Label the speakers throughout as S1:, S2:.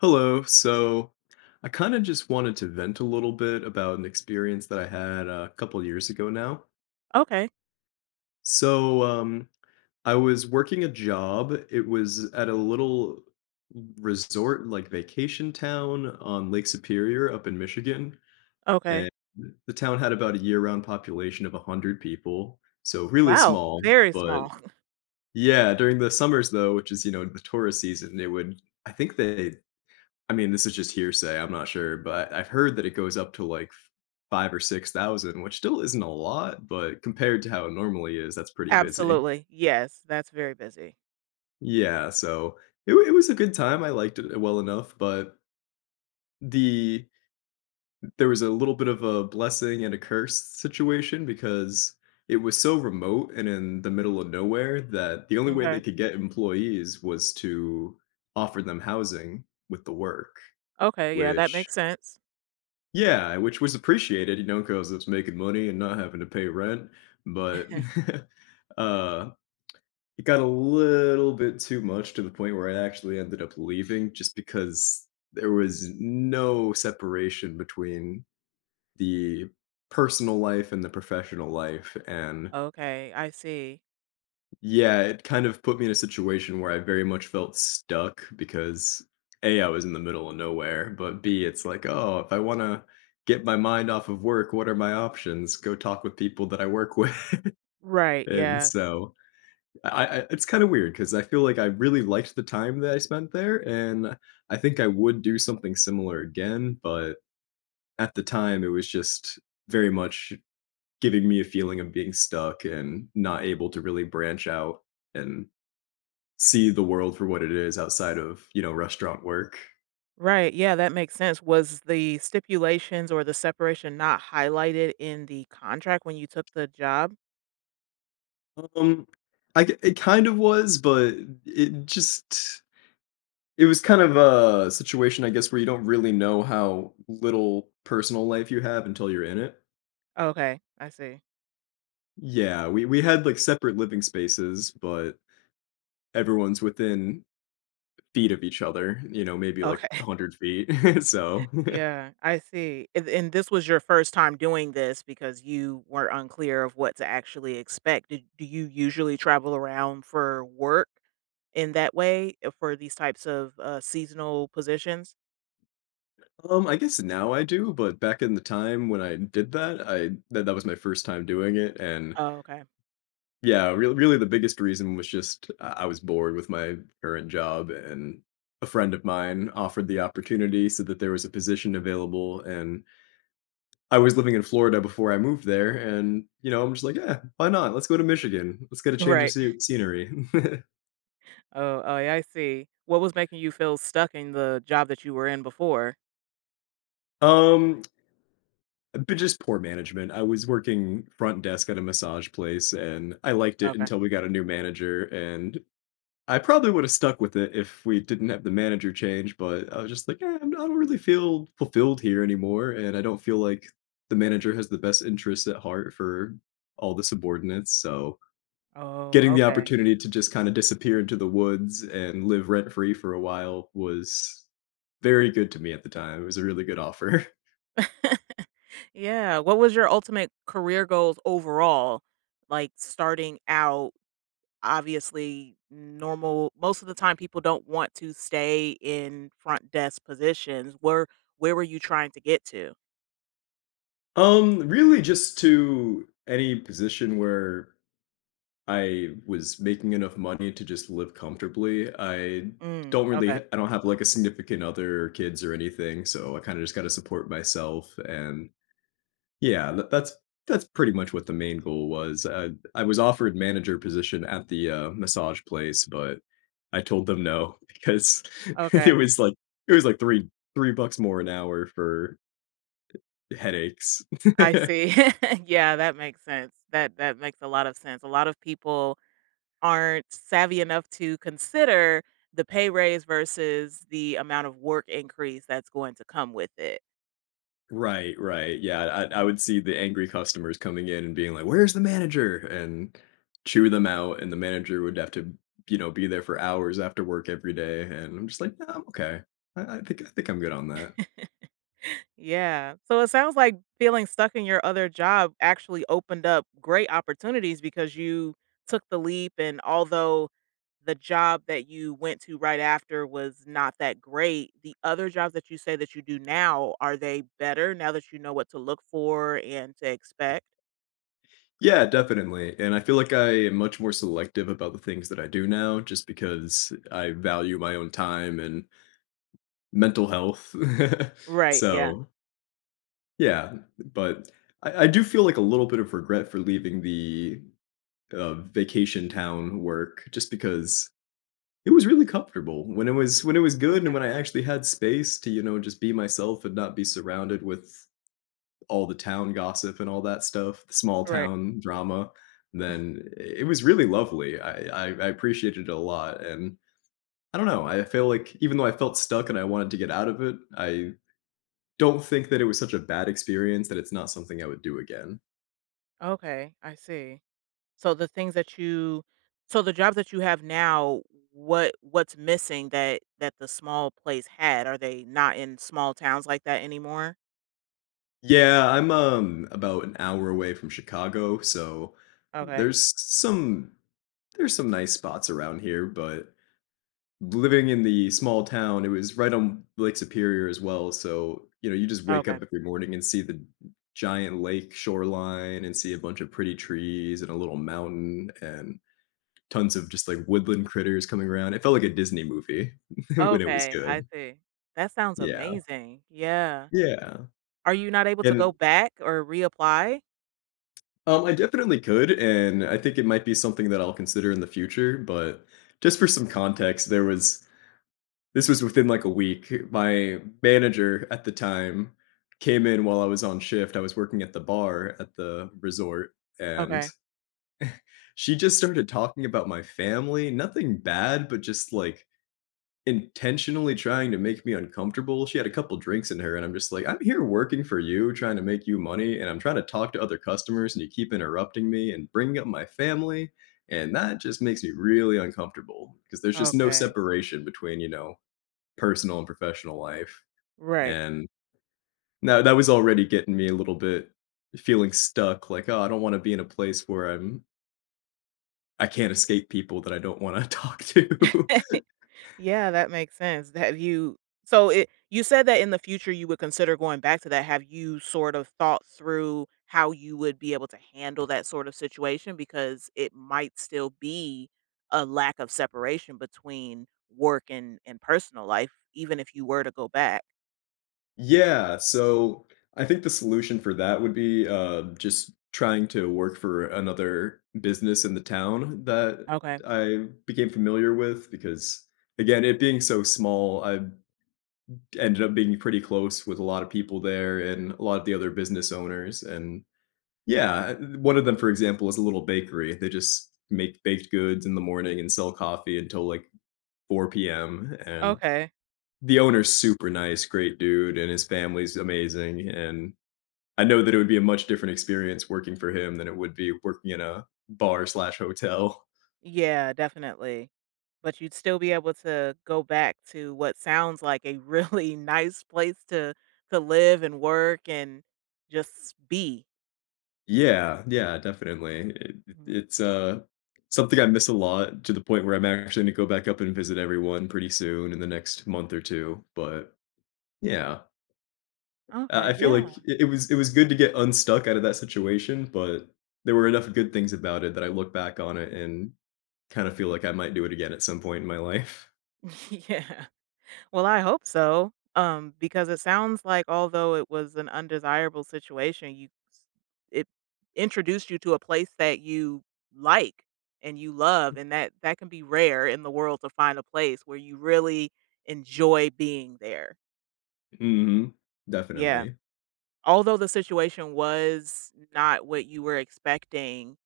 S1: Hello. I kind of just wanted to vent a little bit about an experience that I had a couple years ago now.
S2: Okay,
S1: So um, I was working a job. It was at a little resort, like vacation town on Lake Superior up in Michigan.
S2: okay.
S1: And the town had about a year-round population of 100 people. So really
S2: Wow,
S1: small.
S2: very
S1: But
S2: small.
S1: yeah, during the summers, though, which is, the tourist season, it would, I think they I mean, this is just hearsay, I'm not sure, but I've heard that it goes up to, like, 5 or 6,000, which still isn't a lot, but compared to how it normally is, that's pretty busy.
S2: Absolutely. Yes, that's very busy.
S1: Yeah, so it was a good time, I liked it well enough, but the there was a little bit of a blessing and a curse situation because it was so remote and in the middle of nowhere that the only way they
S2: Okay.
S1: could get employees was to offer them housing with the work,
S2: Okay, yeah, that
S1: which
S2: makes sense.
S1: yeah, which was appreciated, you know, because it's making money and not having to pay rent, but, uh, it got a little bit too much to the point where I actually ended up leaving just because there was no separation between the personal life and the professional life. And
S2: Okay, I see.
S1: yeah, it kind of put me in a situation where I very much felt stuck because A, I was in the middle of nowhere, but B, it's like, oh, if I want to get my mind off of work, what are my options? Go talk with people that I work with.
S2: Right,
S1: And
S2: yeah.
S1: so I it's kind of weird because I feel like I really liked the time that I spent there. And I think I would do something similar again, but at the time it was just very much giving me a feeling of being stuck and not able to really branch out and see the world for what it is outside of, restaurant work.
S2: Right, yeah, that makes sense. Was the stipulations or the separation not highlighted in the contract when you took the job?
S1: Um, I g it kind of was, but it just it was kind of a situation, I guess, where you don't really know how little personal life you have until you're in it.
S2: Okay, I see.
S1: Yeah, we had, like, separate living spaces, but everyone's within feet of each other, you know, maybe, like,
S2: Okay.
S1: 100 feet. so
S2: Yeah, I see. And this was your first time doing this because you were unclear of what to actually expect. Do you usually travel around for work, in that way, for these types of, seasonal positions?
S1: I guess now I do, but back in the time when I did that, I that was my first time doing it. And
S2: Oh, okay.
S1: yeah, really. The biggest reason was just I was bored with my current job, and a friend of mine offered the opportunity, so that there was a position available, and I was living in Florida before I moved there, and, you know, I'm just like, "Yeah, why not? Let's go to Michigan. Let's get a change of
S2: Right.
S1: scenery."
S2: Oh, yeah, I see. What was making you feel stuck in the job that you were in before?
S1: Um, but just poor management. I was working front desk at a massage place, and I liked it
S2: Okay.
S1: until we got a new manager, and I probably would have stuck with it if we didn't have the manager change, but I was just like, "Eh, I don't really feel fulfilled here anymore, and I don't feel like the manager has the best interests at heart for all the subordinates." So
S2: Oh,
S1: getting the
S2: okay.
S1: opportunity to just kind of disappear into the woods and live rent free for a while was very good to me at the time. It was a really good offer.
S2: Yeah, what was your ultimate career goals overall? Like, starting out, obviously, normal most of the time, people don't want to stay in front desk positions. Where were you trying to get to?
S1: Really just to any position where I was making enough money to just live comfortably.
S2: Mm, okay,
S1: I don't have, like, a significant other or kids or anything, so I kinda just gotta support myself, and yeah, that's pretty much what the main goal was. I was offered manager position at the, massage place, but I told them no because it
S2: okay.
S1: was like it was like 3 3 bucks more an hour for headaches.
S2: I see. Yeah, that makes sense. That makes a lot of sense. A lot of people aren't savvy enough to consider the pay raise versus the amount of work increase that's going to come with it.
S1: Right, right. Yeah, I would see the angry customers coming in and being like, "Where's the manager?" and chew them out, and the manager would have to, you know, be there for hours after work every day, and I'm just like, "No, I'm okay. I think I'm good on that."
S2: Yeah. So it sounds like feeling stuck in your other job actually opened up great opportunities because you took the leap, and although the job that you went to right after was not that great, the other jobs that you say that you do now, are they better now that you know what to look for and to expect?
S1: Yeah, definitely. And I feel like I am much more selective about the things that I do now just because I value my own time and mental health.
S2: Right, yeah.
S1: So, yeah, but I do feel like a little bit of regret for leaving the vacation town work just because it was really comfortable when it was good and
S2: Okay.
S1: when I actually had space to, you know, just be myself and not be surrounded with all the town gossip and all that stuff, the small
S2: Right.
S1: town drama. Then it was really lovely. I appreciated it a lot, and I don't know. I feel like even though I felt stuck and I wanted to get out of it, I don't think that it was such a bad experience that it's not something I would do again.
S2: Okay, I see. So the things that you so the jobs that you have now, what's missing that the small place had? Are they not in small towns like that anymore?
S1: Yeah, I'm, about an hour away from Chicago, so
S2: Okay.
S1: there's some there's some nice spots around here, but living in the small town, it was right on Lake Superior as well, so, you know, you just wake up
S2: Okay.
S1: every morning and see the giant lake shoreline and see a bunch of pretty trees and a little mountain and tons of just, like, woodland critters coming around. It felt like a Disney movie when it was
S2: Okay, I
S1: good.
S2: see. That sounds
S1: Yeah.
S2: amazing. Yeah.
S1: Yeah.
S2: Are you not able to go
S1: And
S2: back or reapply?
S1: I definitely could, and I think it might be something that I'll consider in the future, but just for some context, there was this was within like a week. My manager at the time came in while I was on shift. I was working at the bar at the resort, and
S2: Okay.
S1: she just started talking about my family. Nothing bad, but just like intentionally trying to make me uncomfortable. She had a couple drinks in her, and I'm just like, I'm here working for you, trying to make you money, and I'm trying to talk to other customers, and you keep interrupting me and bringing up my family. And that just makes me really uncomfortable because there's just no
S2: Okay.
S1: separation between, you know, personal and professional life.
S2: Right.
S1: And now that was already getting me a little bit feeling stuck, like, oh, I don't want to be in a place where I can't escape people that I don't want to talk to.
S2: Yeah, that makes sense. Have you so it You said that in the future you would consider going back to that. Have you sort of thought through how you would be able to handle that sort of situation? Because it might still be a lack of separation between work and personal life, even if you were to go back.
S1: Yeah, so I think the solution for that would be, just trying to work for another business in the town that
S2: Okay.
S1: I became familiar with because, again, it being so small, I ended up being pretty close with a lot of people there and a lot of the other business owners, and yeah, one of them, for example, is a little bakery. They just make baked goods in the morning and sell coffee until, like, 4 PM, and
S2: Okay.
S1: the owner's super nice, great dude, and his family's amazing, and I know that it would be a much different experience working for him than it would be working in a bar slash hotel.
S2: Yeah, definitely. But you'd still be able to go back to what sounds like a really nice place to live and work and just be.
S1: Yeah, yeah, definitely.
S2: Mhm.
S1: It's something I miss a lot to the point where I'm actually going to go back up and visit everyone pretty soon in the next month or two. But yeah, I
S2: Okay,
S1: feel
S2: yeah.
S1: like it was good to get unstuck out of that situation, but there were enough good things about it that I look back on it and kind of feel like I might do it again at some point in my life.
S2: Yeah. Well, I hope so, because it sounds like although it was an undesirable situation, you s it introduced you to a place that you like and you love, and that can be rare in the world, to find a place where you really enjoy being there.
S1: hmm
S2: Yeah.
S1: Definitely.
S2: Although the situation was not what you were expecting,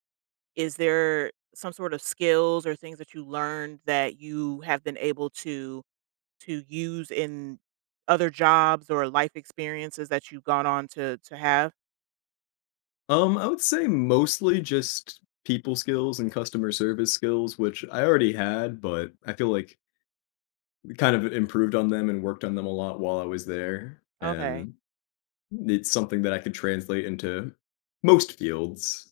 S2: is there some sort of skills or things that you learned that you have been able to use in other jobs or life experiences that you've gone on to have?
S1: I would say mostly just people skills and customer service skills, which I already had, but I feel like kind of improved on them and worked on them a lot while I was there.
S2: Okay.
S1: And it's something that I could translate into most fields.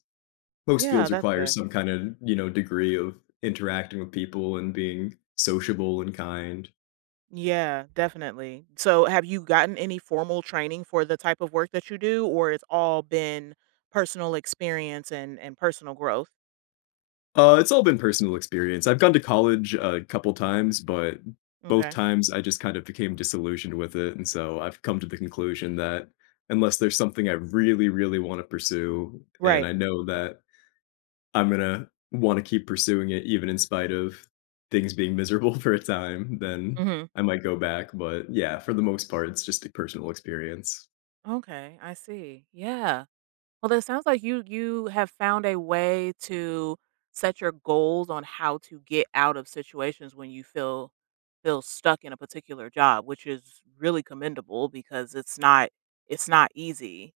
S1: Most
S2: Yeah,
S1: fields
S2: that's
S1: require
S2: good.
S1: some kind of, you know, degree of interacting with people and being sociable and kind.
S2: Yeah, definitely. So have you gotten any formal training for the type of work that you do, or it's all been personal experience and personal growth?
S1: It's all been personal experience. I've gone to college a couple times, but both
S2: Okay.
S1: times I just kind of became disillusioned with it. And so I've come to the conclusion that unless there's something I really, really want to pursue, and
S2: Right.
S1: I know that I'm going to want to keep pursuing it, even in spite of things being miserable for a time, then
S2: Mhm.
S1: I might go back. But yeah, for the most part, it's just a personal experience.
S2: Okay, I see. Yeah. Well, that sounds like you have found a way to set your goals on how to get out of situations when you feel stuck in a particular job, which is really commendable because it's not easy.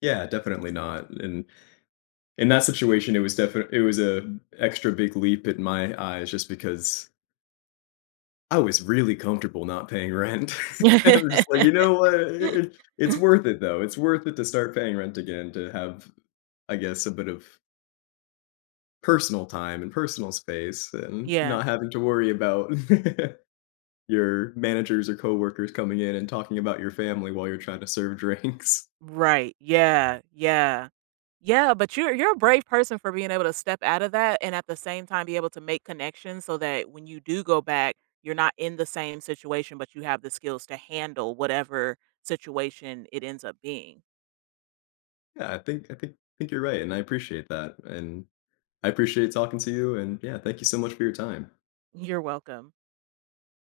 S1: Yeah, definitely not. And in that situation, it was definitely it was a extra big leap in my eyes, just because I was really comfortable not paying rent. I'm just like, "You know what? It's worth it, though. It's worth it to start paying rent again, to have, I guess, a bit of personal time and personal space and
S2: Yeah.
S1: not having to worry about your managers or coworkers coming in and talking about your family while you're trying to serve drinks."
S2: Right. Yeah. Yeah. Yeah, but you're a brave person for being able to step out of that, and at the same time be able to make connections so that when you do go back, you're not in the same situation, but you have the skills to handle whatever situation it ends up being.
S1: Yeah, I think you're right, and I appreciate that, and I appreciate talking to you, and, yeah, thank you so much for your time.
S2: You're welcome.